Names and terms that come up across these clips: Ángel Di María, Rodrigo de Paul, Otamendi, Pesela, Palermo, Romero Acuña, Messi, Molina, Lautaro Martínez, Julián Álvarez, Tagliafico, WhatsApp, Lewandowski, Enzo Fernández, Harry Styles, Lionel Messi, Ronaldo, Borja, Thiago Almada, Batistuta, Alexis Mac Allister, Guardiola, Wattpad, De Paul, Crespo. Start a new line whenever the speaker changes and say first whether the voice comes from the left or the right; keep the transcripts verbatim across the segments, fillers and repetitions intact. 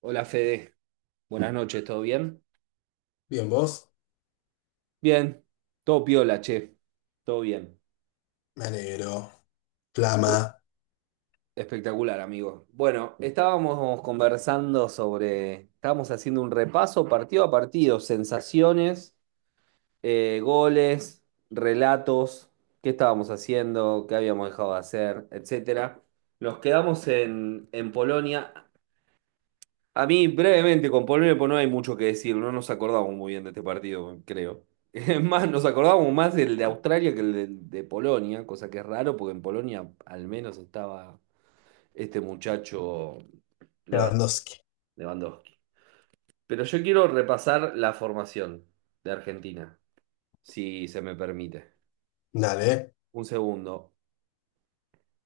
right: Hola Fede, buenas noches, ¿todo bien?
left: Bien, vos.
right: Bien, todo piola, che, todo bien.
left: Me alegro. Flama.
right: Espectacular, amigo. Bueno, estábamos conversando sobre, estábamos haciendo un repaso partido a partido, sensaciones, eh, goles, relatos, qué estábamos haciendo, qué habíamos dejado de hacer, etcétera. Nos quedamos en, en Polonia. A mí, brevemente, con Polonia pues, no hay mucho que decir. No nos acordamos muy bien de este partido, creo. Es más, nos acordábamos más del de Australia que el de, de Polonia, cosa que es raro porque en Polonia al menos estaba este muchacho Levan-
left: Lewandowski.
right: Lewandowski. Pero yo quiero repasar la formación de Argentina, si se me permite.
left: Dale,
right: Un segundo.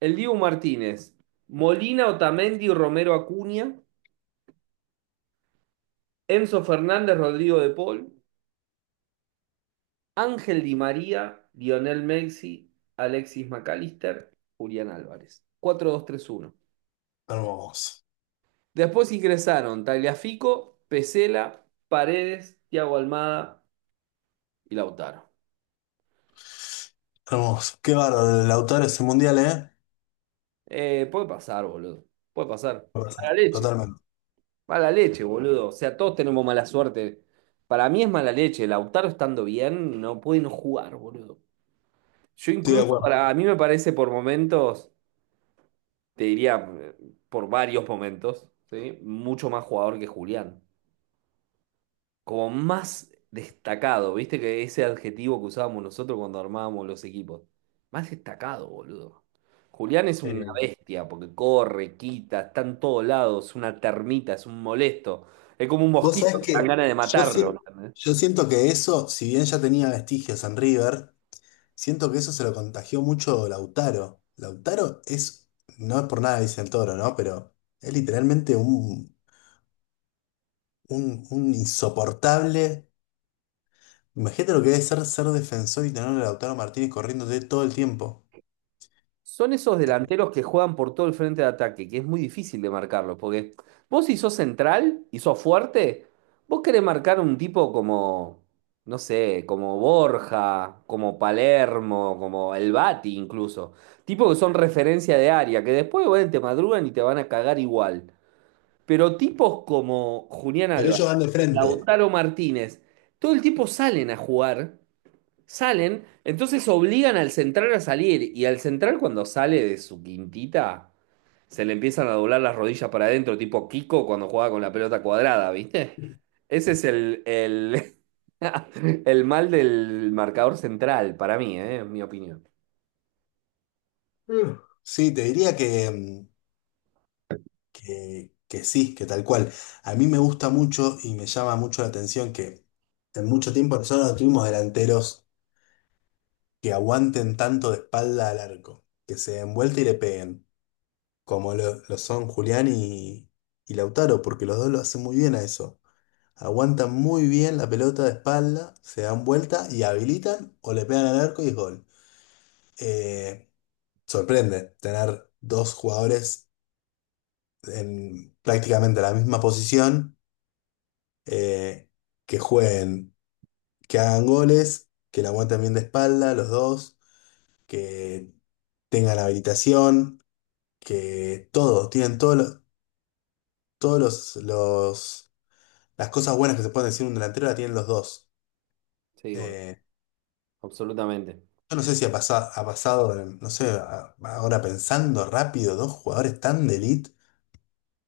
right: El Dibu Martínez, Molina, Otamendi, Romero Acuña, Enzo Fernández, Rodrigo de Paul. Ángel Di María, Lionel Messi, Alexis Mac Allister, Julián Álvarez. Cuatro dos tres uno. Sí.
left: hermoso.
right: Después ingresaron Tagliafico, Pesela, Paredes, Thiago Almada y Lautaro.
left: Hermoso. Qué bárbaro el autor ese mundial, ¿eh?
right: Eh, puede pasar, boludo. Puede pasar.
left: Va a pasar.
right: Mala leche.
left: Totalmente.
right: Mala leche, boludo. O sea, todos tenemos mala suerte. Para mí es mala leche. Lautaro estando bien, no puede no jugar, boludo. Yo
left: Estoy de
right: incluso,
left: acuerdo.
right: para, a mí me parece por momentos. Te diría eh, por varios momentos, ¿sí? Mucho más jugador que Julián. Como más destacado, viste que ese adjetivo que usábamos nosotros cuando armábamos los equipos. Más destacado, boludo. Julián es una
left: Eh,
right: bestia porque corre, quita, está en todos lados, es una termita, es un molesto. Es como un
left: Vos
right: mosquito,
left: sabés
right: te dan
left: que
right: ganas de
left: yo,
right: matarlo.
left: si-
right: ¿Entendés?
left: yo siento que eso, si bien ya tenía vestigios en River, siento que eso se lo contagió mucho Lautaro. Lautaro es, no es por nada, dice el toro, ¿no? Pero es literalmente un, un, un insoportable. Imagínate lo que debe ser ser defensor y tener a Lautaro Martínez corriéndote todo el tiempo.
right: Son esos delanteros que juegan por todo el frente de ataque, que es muy difícil de marcarlo, porque vos si sos central y sos fuerte, vos querés marcar un tipo como, no sé, como Borja, como Palermo, como el Bati incluso. Tipos que son referencia de área, que después, bueno, te madrugan y te van a cagar igual. Pero tipos como Julián
left: Pero
right: Álvarez,
left: ellos van de frente.
right: Lautaro Martínez, todo el tiempo salen a jugar. Salen, entonces obligan al central a salir y al central cuando sale de su quintita se le empiezan a doblar las rodillas para adentro, tipo Kiko cuando juega con la pelota cuadrada, ¿viste? Ese es el, el, el mal del marcador central para mí, ¿eh? En mi opinión.
left: Mm. Sí, te diría que, mm, que, que sí, que tal cual. A mí me gusta mucho y me llama mucho la atención que en mucho tiempo nosotros no tuvimos delanteros que aguanten tanto de espalda al arco, que se den vuelta y le peguen, como lo, lo son Julián y, y Lautaro, porque los dos lo hacen muy bien a eso. Aguantan muy bien la pelota de espalda, se dan vuelta y habilitan o le pegan al arco y es gol. Eh, Sorprende tener dos jugadores en prácticamente la misma posición, eh, que jueguen, que hagan goles, que la aguanten bien de espalda los dos, que tengan habilitación, que todo, tienen todos los, todos los, los- las cosas buenas que se pueden decir un delantero la tienen los dos.
right: Sí, bueno,
left: Eh,
right: absolutamente.
left: Yo no sé si ha pasado, ha pasado, en- no sé, a- ahora pensando rápido, dos jugadores tan de elite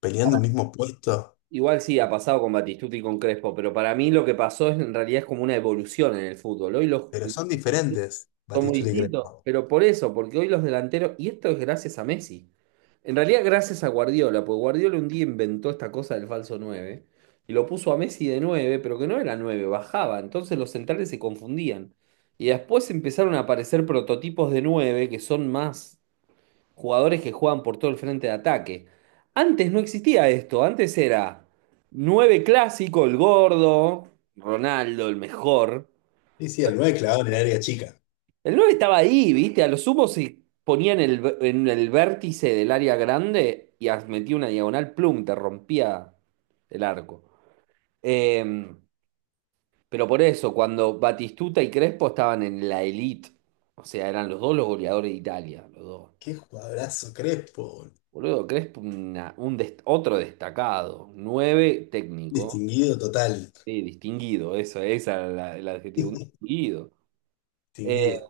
left: peleando un mismo puesto,
right: Igual sí, ha pasado con Batistuta y con Crespo, pero para mí lo que pasó es, en realidad es como una evolución en el fútbol. Hoy los,
left: pero son diferentes,
right: son muy
left: Batistuta y
right: distintos.
left: Crespo.
right: Pero por eso, porque hoy los delanteros, y esto es gracias a Messi, en realidad gracias a Guardiola, porque Guardiola un día inventó esta cosa del falso nueve y lo puso a Messi de nueve pero que no era nueve bajaba, entonces los centrales se confundían. Y después empezaron a aparecer prototipos de nueve que son más jugadores que juegan por todo el frente de ataque. Antes no existía esto, antes era nueve clásico, el gordo, Ronaldo, el mejor.
left: Sí, sí, el nueve clavado en el área chica.
right: El nueve estaba ahí, ¿viste? A lo sumo se ponía en el, en el vértice del área grande y as- metía una diagonal, plum, te rompía el arco. Eh, pero por eso, cuando Batistuta y Crespo estaban en la elite, o sea, eran los dos los goleadores de Italia, los dos.
left: Qué jugadorazo Crespo, boludo.
right: Boludo, Crespo, una- un dest- otro destacado, nueve técnico,
left: Distinguido total.
right: sí, distinguido, eso, esa era la- el adjetivo, un distinguido. Eh,
left: Distinguido.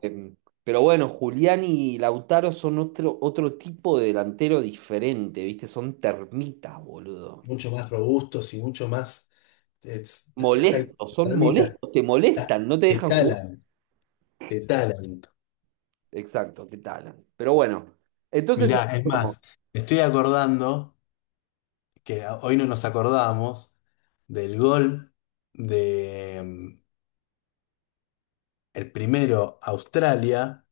right: pero bueno, Julián y Lautaro son otro, otro tipo de delantero diferente, ¿viste? Son termitas, boludo.
left: Mucho más robustos y mucho más. eh, t- eh, Tal
right: Molestos, son
left: ermita.
right: molestos, te molestan, no te
left: Te
right: dejan jugar.
left: talan, te talan.
right: Exacto, te talan. Pero bueno, entonces,
left: Mirá, es
right: ¿cómo?
left: más, me estoy acordando que hoy no nos acordamos del gol de mm, el primero Australia,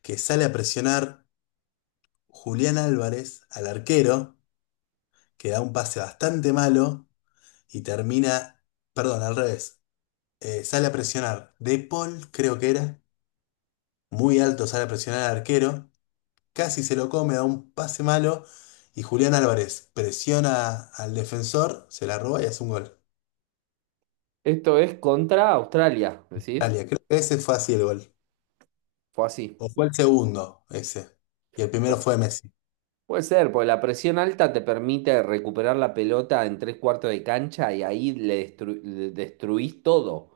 left: que sale a presionar Julián Álvarez al arquero, que da un pase bastante malo y termina, perdón, al revés. Eh, sale a presionar De Paul, creo que era, muy alto sale a presionar al arquero, casi se lo come, da un pase malo y Julián Álvarez presiona al defensor, se la roba y hace un gol.
right: ¿Esto es contra Australia, decís?
left: Australia, creo que ese fue así el gol.
right: Fue así.
left: O fue el segundo ese. Y el primero fue Messi.
right: Puede ser, porque la presión alta te permite recuperar la pelota en tres cuartos de cancha y ahí le, destru- le destruís todo.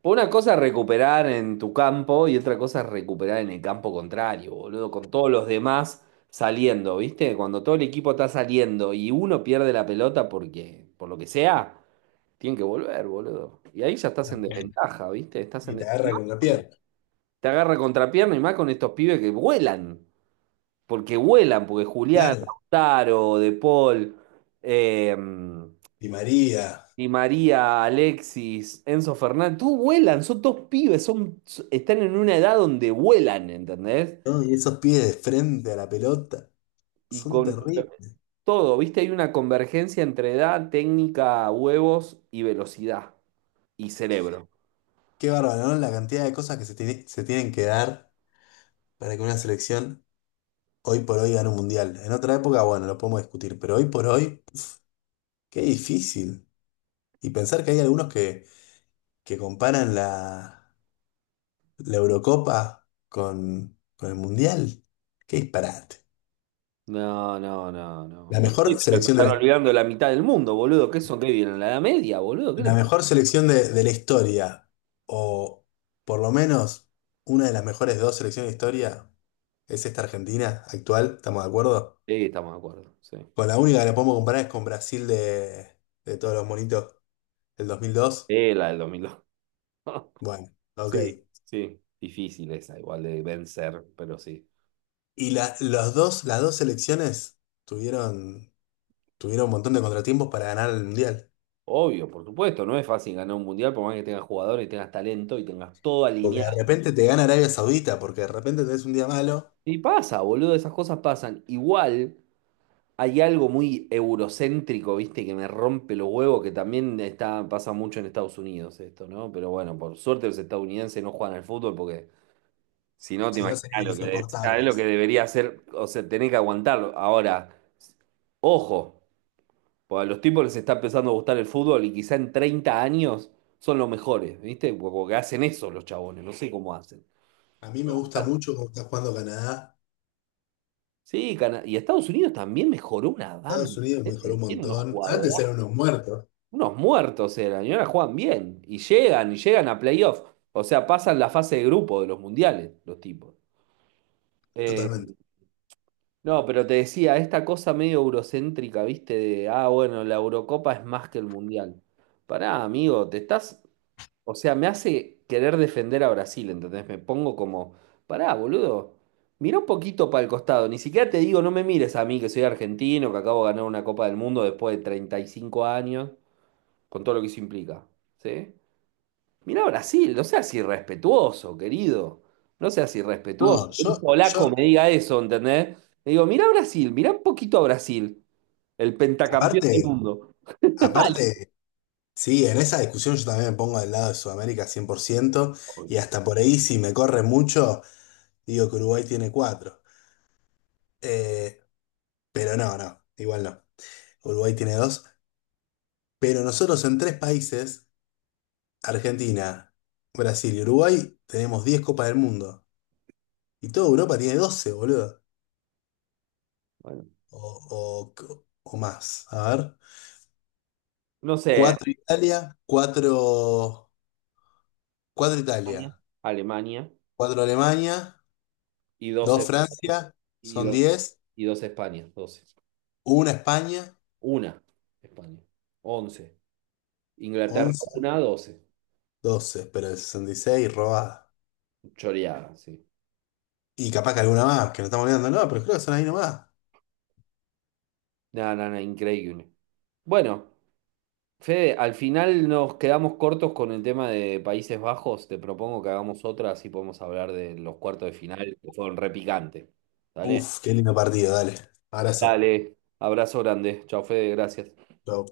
right: Por una cosa es recuperar en tu campo y otra cosa es recuperar en el campo contrario, boludo, con todos los demás saliendo, ¿viste? Cuando todo el equipo está saliendo y uno pierde la pelota porque, por lo que sea, tienen que volver, boludo. Y ahí ya estás en desventaja, ¿viste? Estás en...
left: Y te
right: de-
left: agarra con la pierna.
right: Te agarra contrapierna y más con estos pibes que vuelan porque vuelan, porque Julián,
left: Claro.
right: Lautaro, De Paul, eh,
left: Y María.
right: Di María, Alexis, Enzo Fernández, todos vuelan, son dos pibes, son, están en una edad donde vuelan, ¿entendés?
left: ¿No? Y esos pies de frente a la pelota
right: Y
left: son
right: con
left: terribles.
right: todo, ¿viste? Hay una convergencia entre edad, técnica, huevos y velocidad y cerebro.
left: Qué bárbaro, ¿no? La cantidad de cosas que se, tiene- se tienen que dar para que una selección hoy por hoy gane un mundial. En otra época, bueno, lo podemos discutir, pero hoy por hoy, qué difícil. Y pensar que hay algunos que, que comparan la, la Eurocopa con, con el mundial. Qué disparate.
right: No, no, no, no,
left: La
right: no. Sí,
left: mejor
right: se
left: selección de
right: están
left: la,
right: olvidando la mitad del mundo, boludo. ¿Qué son? ¿Qué vienen? ¿La Edad Media, boludo? ¿Qué
left: La
right: les pasa?
left: mejor selección de, de la historia, o por lo menos una de las mejores dos selecciones de historia, es esta Argentina actual. ¿Estamos de acuerdo?
right: Sí, estamos de acuerdo, sí.
left: Con la única que la podemos comparar es con Brasil de, de todos los monitos del dos mil dos.
right: Sí, la del dos mil dos.
left: Bueno, ok.
right: Sí, sí. Difícil esa, igual de vencer, pero sí.
left: Y la- los dos, las dos selecciones tuvieron, tuvieron un montón de contratiempos para ganar el Mundial.
right: Obvio, por supuesto, no es fácil ganar un mundial por más que tengas jugadores, tengas talento y tengas todo
left: Porque de
right: alineado.
left: repente te gana Arabia Saudita, porque de repente tenés un día malo,
right: Y pasa, boludo, esas cosas pasan. Igual hay algo muy eurocéntrico, viste, que me rompe los huevos, que también está, pasa mucho en Estados Unidos esto, ¿no? Pero bueno, por suerte los estadounidenses no juegan al fútbol porque si no te
left: si no
right: imaginas
left: serían
right: lo que es, es lo que
left: insoportables.
right: debería hacer, o sea, tenés que aguantarlo. Ahora, ojo. Porque a los tipos les está empezando a gustar el fútbol y quizá en treinta años son los mejores, ¿viste? Porque hacen eso los chabones, no sé cómo hacen.
left: A mí me gusta mucho cómo está jugando Canadá.
right: Sí, Cana- y Estados Unidos también mejoró una
left: Estados
right: banda.
left: Unidos mejoró un
right: ¿Eh? Tiene unos
left: montón.
right: jugadores,
left: Antes eran unos muertos.
right: unos muertos eran, y ahora juegan bien. Y llegan, y llegan a playoff. O sea, pasan la fase de grupo de los mundiales, los tipos. Eh,
left: Totalmente.
right: no, pero te decía, esta cosa medio eurocéntrica, ¿viste? De, ah, bueno, la Eurocopa es más que el mundial. Pará, amigo, te estás o sea, me hace querer defender a Brasil, ¿entendés? Me pongo como, pará, boludo, mira un poquito para el costado, ni siquiera te digo, no me mires a mí que soy argentino, que acabo de ganar una Copa del Mundo después de treinta y cinco años, con todo lo que eso implica, ¿sí? Mira a Brasil, no seas irrespetuoso, querido, no seas irrespetuoso.
left: No,
right: Que un
left: yo,
right: polaco
left: yo,
right: me diga eso, ¿entendés? Le digo, mira a Brasil, mira un poquito a Brasil, el pentacampeón del
left: aparte,
right: mundo.
left: aparte, sí, en esa discusión yo también me pongo del lado de Sudamérica cien por ciento. Y
right: Obvio.
left: hasta por ahí si me corre mucho, digo que Uruguay tiene cuatro. Eh, pero no, no, igual no. Uruguay tiene dos, pero nosotros en tres países, Argentina, Brasil y Uruguay, tenemos diez Copas del Mundo. Y toda Europa tiene doce, boludo.
right: Bueno,
left: O, o, o más. A ver.
right: no sé,
left: Cuatro Italia, cuatro, cuatro Italia,
right: Alemania
left: cuatro Alemania,
right: y
left: dos
right: doce.
left: Francia, son diez,
right: Y dos España, doce.
left: una España,
right: Una España, once Inglaterra,
left: once,
right: una, doce.
left: doce, pero el sesenta y seis robada.
right: Choreada, sí.
left: Y capaz que alguna más, que no estamos olvidando, no, pero creo que son ahí nomás.
right: Nada, nada, increíble. Bueno, Fede, al final nos quedamos cortos con el tema de Países Bajos. Te propongo que hagamos otra, así podemos hablar de los cuartos de final, que fueron repicantes. ¿Dale?
left: Uf, qué lindo partido, dale. Abrazo.
right: Dale. Abrazo grande. Chao, Fede, gracias.
left: Chau.